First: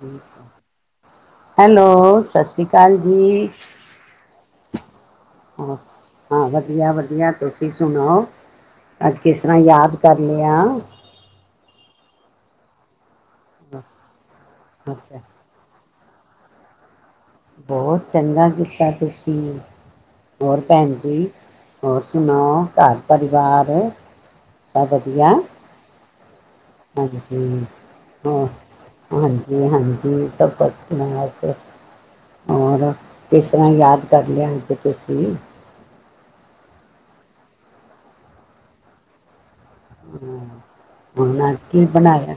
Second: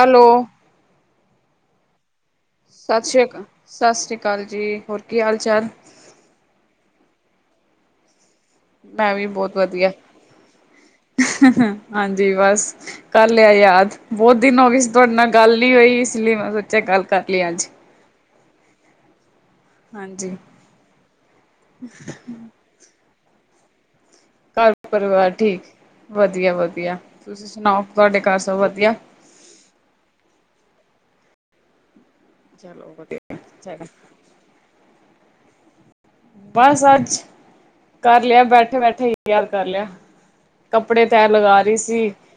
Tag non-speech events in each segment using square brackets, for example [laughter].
ਹ ਹ ਹੈਲੋ ਸ਼੍ਰੀ ਅਕਾਲ ਸਤਿ ਸ੍ਰੀ ਅਕਾਲ ਜੀ ਸਤਿ ਸ੍ਰੀ ਅਕਾਲ ਜੀ ਹੋਰ ਕੀ ਹਾਲ ਚਾਲ ਕਿ ਤੁਸੀਂ ਸੁਣਾਓ ਮੈਂ ਅੱਜ ਵੀ ਕਿਸ ਬਹੁਤ ਤਰ੍ਹਾਂ ਵਧੀਆ ਯਾਦ ਕਰ ਲਿਆ ਹਾਂਜੀ ਬਸ ਕਰ ਲਿਆ ਯਾਦ ਬਹੁਤ ਦਿਨ ਹੋ ਗਏ ਸੀ ਤੁਹਾਡੇ ਅੱਛਾ ਨਾਲ ਗੱਲ ਨੀ ਹੋਈ ਇਸ ਲਈ ਮੈਂ ਸੋਚਿਆ ਗੱਲ ਕਰ ਲਿਆ ਅੱਜ ਬਹੁਤ ਚੰਗਾ ਕੀਤਾ ਤੁਸੀ ਹਾਂਜੀ ਹੋਰ ਭੈਣ ਜੀ ਹੋਰ ਸੁਣਾਓ ਘਰ ਪਰਿਵਾਰ ਘਰ ਸਭ ਵਧੀਆ ਪਰਿਵਾਰ ਠੀਕ ਵਧੀਆ ਵਧੀਆ ਤੁਸੀਂ ਹਾਂਜੀ ਸੁਣਾਓ ਤੁਹਾਡੇ ਘਰ ਹੋ ਸਭ ਵਧੀਆ ਹਾਂਜੀ ਹਾਂਜੀ ਸਭ ਬ [inaudible] ਹੋਰ ਚਲੋ ਵਧੀਆ ਕਿਸ ਤਰ੍ਹਾਂ ਚਾਹੀਦਾ ਯਾਦ ਕਰ ਲਿਆ ਅਜ ਤੁਸੀਂ ਬਸ ਅੱਜ ਕਰ ਲਿਆ ਬੈਠੇ ਬੈਠੇ ਯਾਦ ਕਰ ਲਿਆ ਕੱਪੜੇ ਤੈਅ ਹੁਣ ਲਗਾ ਅੱਜ ਰਹੀ ਕੀ ਸੀ ਬਣਾਇਆ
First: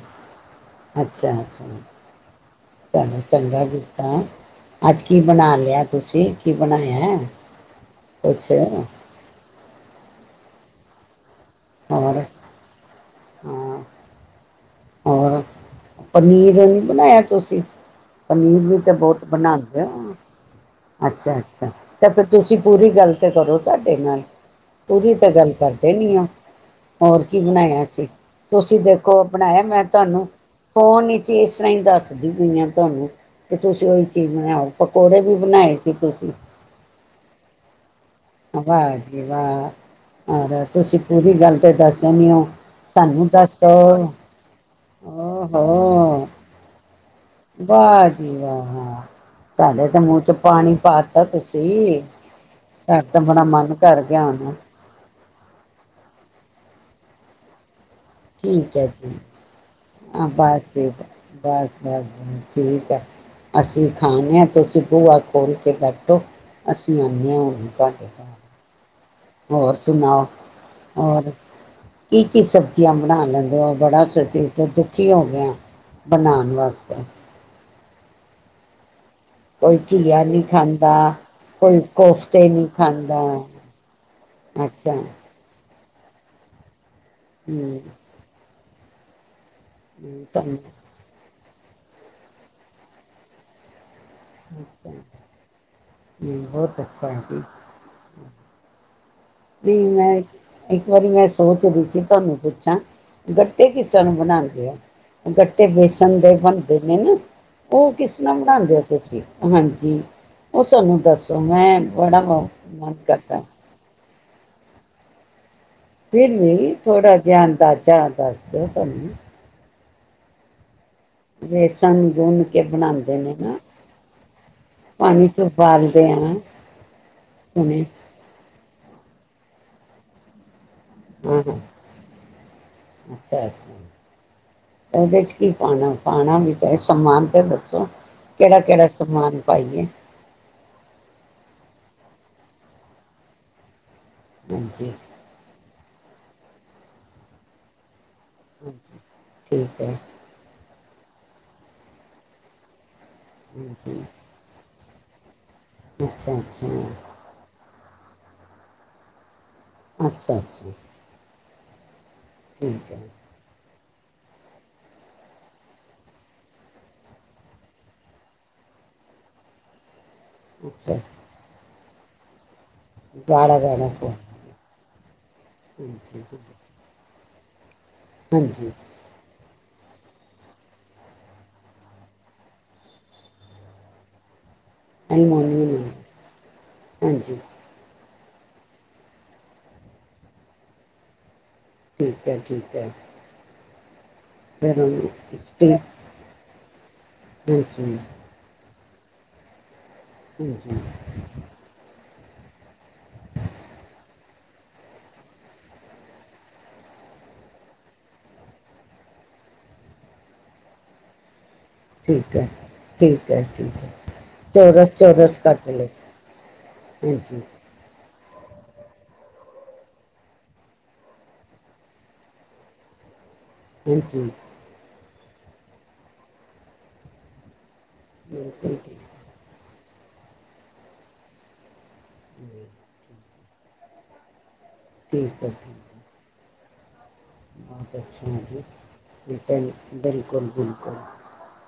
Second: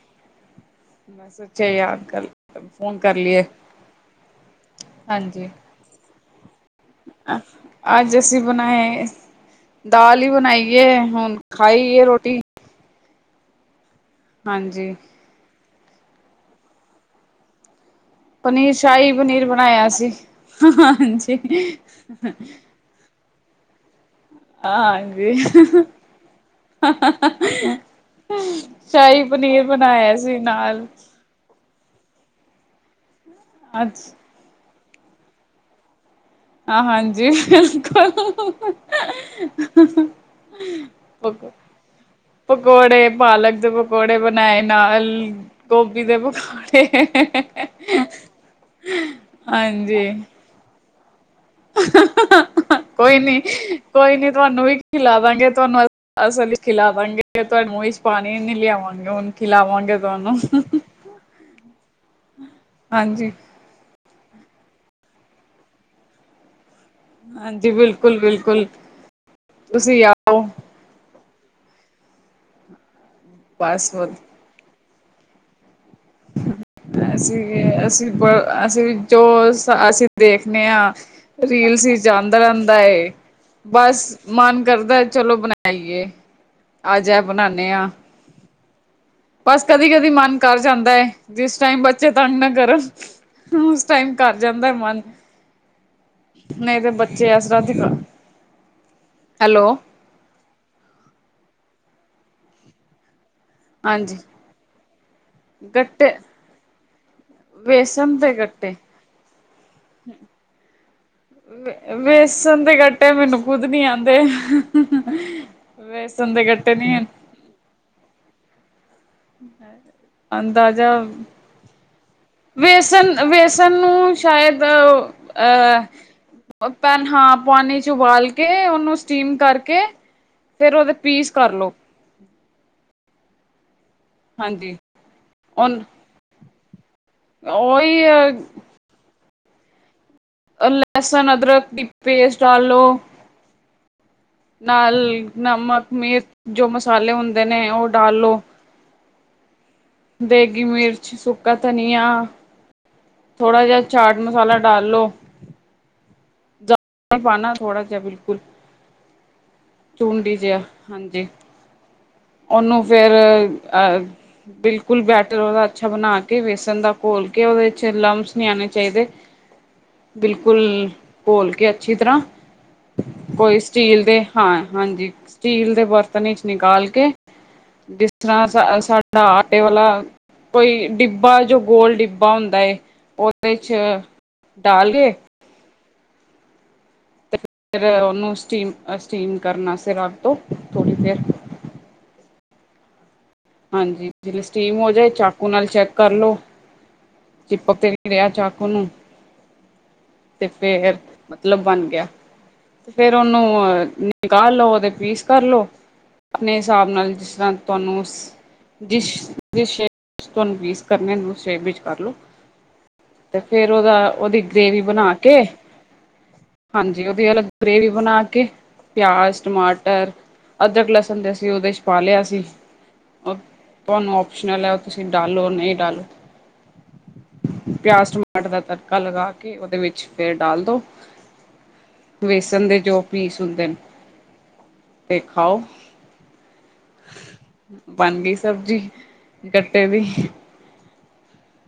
ਮੈਂ ਅੱਛਾ ਅੱਛਾ ਸੋਚਿਆ ਯਾਦ ਕਰ ਫੋਨ ਕਰ ਚਲੋ ਲਈਏ ਚੰਗਾ ਕੀਤਾ ਅੱਜ ਕੀ ਹਾਂਜੀ ਬਣਾ ਲਿਆ ਤੁਸੀਂ ਕੀ ਬਣਾਇਆ ਅੱਜ ਅਸੀਂ ਕੁਛ ਬਣਾਏ ਦਾਲ ਹੀ ਬਣਾਈ ਏ ਹੁਣ ਖਾਈ ਇਹ ਰੋਟੀ ਹਮ [inaudible] ਹਾਂਜੀ। ਪਨੀਰ ਨੀ ਬਨਾਇਆ ਤੁਸੀਂ? ਪਨੀਰ ਵੀ ਤੇ ਸ਼ਾਹੀ ਬਹੁਤ ਪਨੀਰ ਬਨਾੰਦੇ ਬਣਾਇਆ ਆ, ਸੀ ਹਾਂਜੀ ਅੱਛਾ- ਅੱਛਾ ਤੇ ਫਿਰ ਤੁਸੀਂ ਪੂਰੀ ਗੱਲ ਕਰੋ ਸਾਡੇ ਨਾਲ। ਪੂਰੀ ਤਾਂ ਹਾਂਜੀ ਗੱਲ ਕਰਦੇ ਨੀ ਆ, ਹੋਰ ਕੀ ਬਣਾਇਆ ਸੀ, ਤੁਸੀਂ ਸ਼ਾਹੀ ਦੋਖੋ ਬਣਾਇਆ ਪਨੀਰ ਮੈਂ ਤੁਹਾਨੂੰ? ਸੀ ਨਾਲ ਫੋਨ ਵਿਚ ਇਸ ਤਰ੍ਹਾਂ ਹੀ ਦੱਸ ਦੀ ਪਈਆਂ ਤੁਹਾਨੂੰ [inaudible] ਤੇ ਤੁਸੀਂ ਅੱਜ ਉਹੀ ਚੀਜ਼ ਬਣਾਓ। ਪਕੌੜੇ ਵੀ ਬਣਾਏ ਸੀ, ਤੁਸੀਂ। ਆਹ ਹਾਂਜੀ। ਬਿਲਕੁਲ ਵਾਹ ਜੀ ਵਾਹ ਹੋਰ ਤੁਸੀਂ ਪੂਰੀ ਗੱਲ ਤੇ ਦੱਸ ਦਦੇ ਹੋ ਪਕੌੜੇ ਸਾਨੂੰ, ਪਾਲਕ ਦੇ ਦੱਸੋ ਪਕੌੜੇ ਬਣਾਏ ਨਾਲ ਗੋਭੀ ਦੇ ੋ ਪਕੌੜੇ ਵਾਹ ਜੀ ਵਾਹ ਸਾਡੇ ਤੇ ਹਾਂਜੀ ਮੂੰਹ ਚ ਪਾਣੀ ਪਾ ਕ ਤੁਸੀ [inaudible] ਕੋਈ ਨੀ, ਕੋਈ ਨੀ ਤੁਹਾਨੂੰ ਵੀ ਖਿਲਾਵਾਂਗੇ ਤੁਹਾਨੂੰ, ਅਸਲੀ ਖਿਲਾਵਾਂਗੇ ਤੁਹਾਨੂੰ। ਠੀਕ ਹੈ ਜੀ, ਹ ਤੁਹਾਨੂੰ ਬਸ ਠੀਕ, ਬਸ -ਬਸ ਠੀਕ ਹੈ ਹਾਂਜੀ ਅਸੀਂ। ਖਾਣਿਆ, ਤੁਸੀਂ ਬੂਆ ਖੋਲ੍ਹ ਕੇ ਬੈਠੋ। ਅਸੀਂ ਆਉਂਦੇਆਂ ਹੋਈ ਹਾਂਜੀ ਘਟੇ ਬਿਲਕੁਲ ਘ [inaudible] ਬਿਲਕੁਲ ਹੋਰ ਤੁਸੀਂ ਸੁਣਾਓ, ਆਓ ਹੋਰ। ਕੀ -ਕੀ ਸਬਜ਼ੀਆਂ? ਬਣਾ ਲੈਂਦੇ ਹੋ, ਬਸ ਬੜਾ ਸ ਦੁਖੀ ਹੋਦਾ ਹਾਂਾਂ [inaudible] ਬਣਾਉਣ ਵਾਸਤੇ। ਅਸੀਂ ਅਸੀਂ ਅਸੀਂ। ਜੋ ਕੋਈ ਅਸੀਂ ਘੀਆ ਨੀ ਦੇਖਨੇ ਆ, ਖਾਂਦਾ। ਕੋਈ ਰੀਲਸ ਹੀ ਜਾਂਦਾ ਕੋਫਤੇ ਨੀ ਰਹਿੰਦਾ ਖਾਂਦਾ ਬਸ ਮਨ ਅੱਛਾ ਕਰਦਾ ਚਲੋ ਬ ਚਈਏ [inaudible] ਆਜਾ ਬਣਾਨੇ ਹੂੰ। ਆ ਬਸ ਕਦੀ -ਕਦੀ ਮਨ ਕਰ ਜਾਂਦਾ ਐ। ਜਿਸ ਟਾਈਮ ਬੱਚੇ ਤੰਗ ਨਾ ਕਰਨ ਟਾਈਮ ਕਰ ਜਾਂਦੈ ਮਨ, ਨਹੀਂ ਬਹੁਤ ਤਾਂ ਅੱਛਾ ਹੈ ਬੱਚੇ ਜੀ ਇਸ ਤਰਾ ਨਹੀਂ, ਮੈਂ ਇੱਕ ਵਾਰੀ ਮੈਂ ਸੋਚਦੀ ਸੀ। ਤੁਹਾਨੂੰ ਪੁੱਛਾ? ਗੱਟੇ ਕਿਸ ਤਰਾ ਹਾਂਜੀ ਬਣਾਉਂਦੇ ਆ ਗੱਟੇ ਵੇਸਣ ਦੇ ਬਣ ਦ ਨੇ ਨਾ [unintelligible] ਉਹ ਕਿਸ ਵੇਸਣ ਦੇ ਤਰ੍ਹਾ ਗੱਟੇ ਬਣਾਉਂਦੇ ਹੋ ਤੁਸੀਂ ਹਾਂਜੀ ਉਹ ਸਾਨੂੰ ਦੱਸੋ ਮੈਂ ਬੜਾ ਵੇਸਣ ਮਨ ਗੱਟੇ ਕਰਦਾ ਮੈਨੂੰ ਖੁਦ ਨੀ ਦੇ ਫੇਰ ਵੇਸਣ ਦੇ ਗੱਟੇ ਵੀ ਨੀ ਥੋੜਾ ਜਿਹਾ ਆਦਾ ਜਾਂਦਾ [unintelligible] ਪਹਿਲਾ ਸਾਨੂੰ ਵੀ ਅੰਦਾਜ਼ਾ ਬੇਸਣ ਗੁੰਨ ਕੇ ਬਣਾਉਂਦੇ ਵੇਸਣ ਨੇ ਨਾ ਵੇਸਣ ਨੂੰ ਸ਼ਾਇਦ ਪਾਣੀ ਚ ਉਬਾਲਦੇ ਹਾਂ ਅਹ ਹਾ ਪਾਣੀ ਹੁਣੇ ਚ ਉਬਾਲ ਕੇ ਉਹਨੂੰ ਸਟੀਮ ਕਰਕੇ ਫੇਰ ਉਹਦੇ ਪੀਸ ਹਾਂ ਹਾਂ ਕਰਲੋ [inaudible] ਉਹਦੇ ਚ ਕੀ ਔਨ ਪਾਣਾ ਪਾਣਾ ਵੀ [unintelligible] ਅ [unintelligible] ਸਮਾਨ ਤੇ ਦੱਸੋ ਉਹੀ ਕਿਹੜਾ ਕਿਹੜਾ ਸਮਾਨ ਪਾਈਏ ਲਸਣ ਅਦਰਕ ਦੀ ਪੇਸਟ ਡਾਲ ਲੋ ਹਾਂਜੀ ਨਾਲ ਨਮਕ ਮੀਰਚ ਜੋ ਮਸਾਲੇ ਹੁੰਦੇ ਨੇ ਉਹ ਡਾਲ ਲੋ ਹਾਂਜੀ ਠੀਕ ਹੈ ਦੇਗੀ ਮੀਰਚ ਅੱਛਾ ਸੁੱਕਾ ਧਨੀਆ ਥੋੜਾ ਜਿਹਾ ਹਾਂਜੀ ਚਾਟ ਮਸਾਲਾ ਡਾਲ ਲੋ ਅੱਛਾ ਹਮ ਥੋੜ੍ਹਾ ਜਿਹਾ ਬਿਲਕੁਲ ਚੂੰਡੀ ਅੱਛਾ ਜਿਹਾ ਅੱਛਾ ਹਾਂਜੀ ਉਹਨੂੰ ਠੀਕ ਹੈ ਫੇਰ ਬਿਲਕੁਲ ਬੈਟਰ ਉਹਦਾ ਅੱਛਾ ਬਣਾ ਕੇ ਬੇਸਨ ਦਾ ਘੋਲ ਕੇ ਉਹਦੇ ਚ ਲਮਸ ਨਹੀ ਆਉਣੇ ਚਾਹੀਦੇ ਬਿਲਕੁਲ ਅੱਛਾ ਘੋਲ ਕੇ ਅੱਛੀ ਤਰ੍ਹਾਂ ਗਾੜਾ ਕੋਈ ਗਾੜਾ ਸਟੀਲ ਪਾ ਦੇ ਹਾਂ ਹਾਂਜੀ ਸਟੀਲ ਦੇ ਹਾਂਜੀ ਬਰਤਨ ਵਿੱਚ ਨਿਕਾਲ ਕੇ ਜਿਸ ਹਾਂਜੀ ਤਰ੍ਹਾਂ ਸਾਡਾ ਟੇ ਵਾਲਾ ਕੋਈ ਡਿੱਬਾ ਜੋ ਗੋਲ ਡਿੱਬਾ ਹੁੰਦਾ ਉਹਦੇ ਚ ਡਾਲ ਕੇ ਅ ਮੋਨ, ਤੇ ਹਾਂਜੀ, ਫਿਰ ਉਹਨੂੰ ਸਟੀਮ-ਸਟੀਮ ਕਰਨ ਵਾਸ ਰੱਬ ਤੋਂ ਥੋੜ੍ਹੀ ਦੇਰ, ਠੀਕ ਐ ਠੀਕ ਐ। ਹਾਂਜੀ, ਸਟੀਮ ਹੋ ਜਾਏ ਚਾਕੂ ਨਾਲ ਸਟੀਲ ਚੈੱਕ ਕਰ ਲੋ ਚਿਪਕ ਤੇ ਹਾਂਜੀ ਨੀ ਰਿਹਾ ਚਾਕੂ ਨੂੰ ਤੇ ਹਾਂਜੀ ਫੇਰ ਮਤਲਬ ਬਣ ਗਿਆ। ਤੇ ਫੇਰ ਉਹਨੂੰ ਨਿਕਾਲ ਲੋਦੇ ਪੀਸ ਕਰ ਲੋ ਆਪਣੇ ਹਿਸਾਬ ਨਾਲ ਜਿਸ ਤਰ੍ਹਾਂ ਤੁਹਾਨੂੰ ਜਿਸ ਜ ਤੋਂ ਨਵੀਸ ਕਰਨੇ ਨੂੰ ਸ਼ੇਪ ਵਿੱਚ ਕਰਲੋ ਠੀਕ ਹੈ ਠੀਕ ਤੇ ਹੈ ਫੇਰ ਠੀਕ ਹੈ ਉਹਦਾ ਉਹਦੀ ਗ੍ਰੇਵੀ ਚੌਰਸ ਬਣਾ ਚੌਰਸ ਕੇ ਕੱਟ ਲਏ ਹਾਂਜੀ ਉਹਦੀ ਅਲ ਗ੍ਰੇਵੀ ਬਣਾ ਕੇ, ਪਿਆਜ ਟਮਾਟਰ ਅਦਰਕ ਲਸਣ ਤੇ ਅਸੀਂ ਉਹਦੇ ਚ ਪਾ ਲਿਆ ਸੀ। ਤੁਹਾਨੂੰ ਹਾਂਜੀ ਔਪਸ਼ਨਲ ਔ ਤੁਸੀ ਤੁਸੀਂ ਡਾਲੋ ਨਹੀਂ ਡਾਲੋ ਪਿਆਜ ਟਮਾਟਰ ਦਾ ਬਿਲਕੁਲ ਤੜਕਾ ਠੀਕ ਲਗਾ ਕੇ ਉਹਦੇ ਵਿੱਚ ਕੁਛ ਫੇਰ ਡਾਲ ਦੋ, ਹੈ ਵੇਸਨ ਦੇ ਜੋ ਪੀਸ ਹੁੰਦੇ ਨੇ, ਤੇ ਠੀਕ ਹੈ ਖਾਓ। ਠੀਕ ਆ। ਬਤ ਬਣ ਗਈ ਅੱਛਾ ਜੀ ਸਬਜ਼ੀ ਗੱਟੇ ਦੀ ਬਿਲਕੁਲ-ਬਿਲਕੁਲ,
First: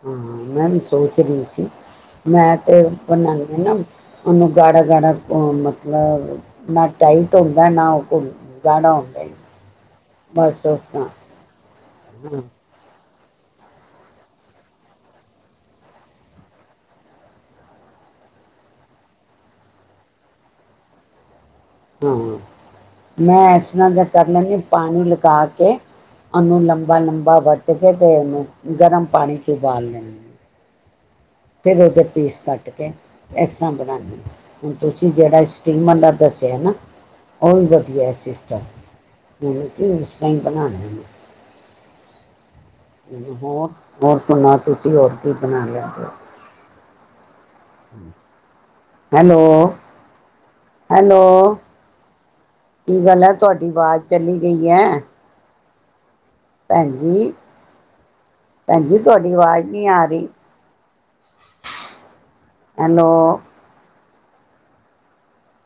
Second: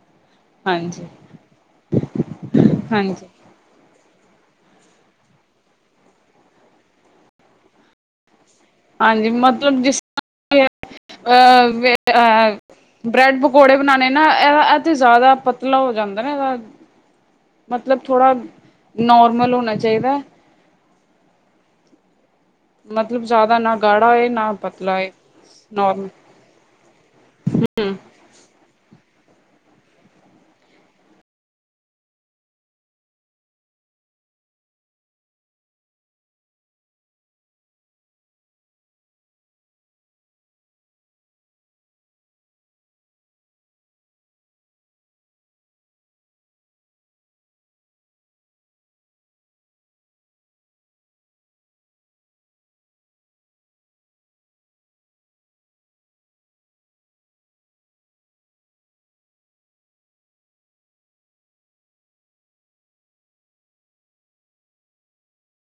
ਹਾਂ ਮੈਂ ਵੀ ਹਾਂਜੀ ਸੋਚ ਰਹੀ ਸੀ ਮੈਂ ਤੇ ਹਾਂਜੀ ਬਨਾਂ ਨਾ, ਉਹਨੂੰ ਗਾੜਾ, ਗਾੜਾ ਮਤਲਬ ਨਾ ਟਾਈਟ ਹੁੰਦਾ ਨਾ ਉਹ ਕੋ ਹਾਂਜੀ ਮਤਲਬ ਜਿਸ, ਬਸ ਬਸ ਸੁਣਾ, ਅਹ, ਬ੍ਰੈੱਡ ਪਕੌੜੇ ਬਣਾਣੇ ਨਾ ਇਹਦਾ ਇਹ ਤੇ ਜ਼ਿਆਦਾ ਪਤਲਾ ਹੋ ਜਾਂਦਾ ਨਾ ਇਹਦਾ ਮਤਲਬ ਥੋੜਾ ਨਾਰਮਲ ਹੋਣਾ ਚਾਹੀਦਾ। ਹੂੰ-ਹੂੰ, ਮਤਲਬ ਮੈਂ ਜ਼ਿਆਦਾ ਇਸ ਨਾ ਤਰ੍ਹਾਂ ਤਾਂ ਗਾੜਾ ਕਰ ਹੋਏ ਨਾ ਲੈਂਦੀ ਪਤਲਾ ਪਾਣੀ ਹੋਏ ਲਗਾ ਕੇ ਨੋਰਮਲ ਉਹਨੂੰ ਲੰਬਾ-ਲੰਬਾ ਵੱਟ ਕੇ ਤੇ ਉਹਨੂੰ, ਗਰਮ ਪਾਣੀ ਚ ਉਬਾਲ ਲੈਂ ਫਿਰ ਉਹਦੇ ਪੀਸ ਕੱਟ ਕੇ ਇਸ ਤਰ੍ਹਾਂ ਬਣਾਦੇ ਹੁਣ ਤੁਸੀਂ ਜਿਹੜਾ ਸਟੀਮਰ ਦਾ ਦੱਸਿਆ ਨਾ ਉਹ ਵੀ ਵਧੀਆ ਸਿਸਟਮ ਮੈਨੂੰ ਕਿ ਉਸ ਤਰ ਹੀ ਬਣਾਣਾ। ਹੋਰ-ਹੋਰ ਸੁਣਾ ਤੁਸੀਂ ਹੋਰ ਕੀ ਬਣਾ ਲਿਆ, ਹੈਲੋ-ਹੈਲੋ ਕੀ ਗੱਲ ਹੈ ਤੁਹਾਡੀ ਆਵਾਜ਼ ਚਲੀ ਗਈ ਐ। ਭੈਣ ਜੀ ਭੈਣ ਜੀ ਤੁਹਾਡੀ ਅਵਾਜ਼ ਨੀ ਆ ਰਹੀ ਹੈਲੋ,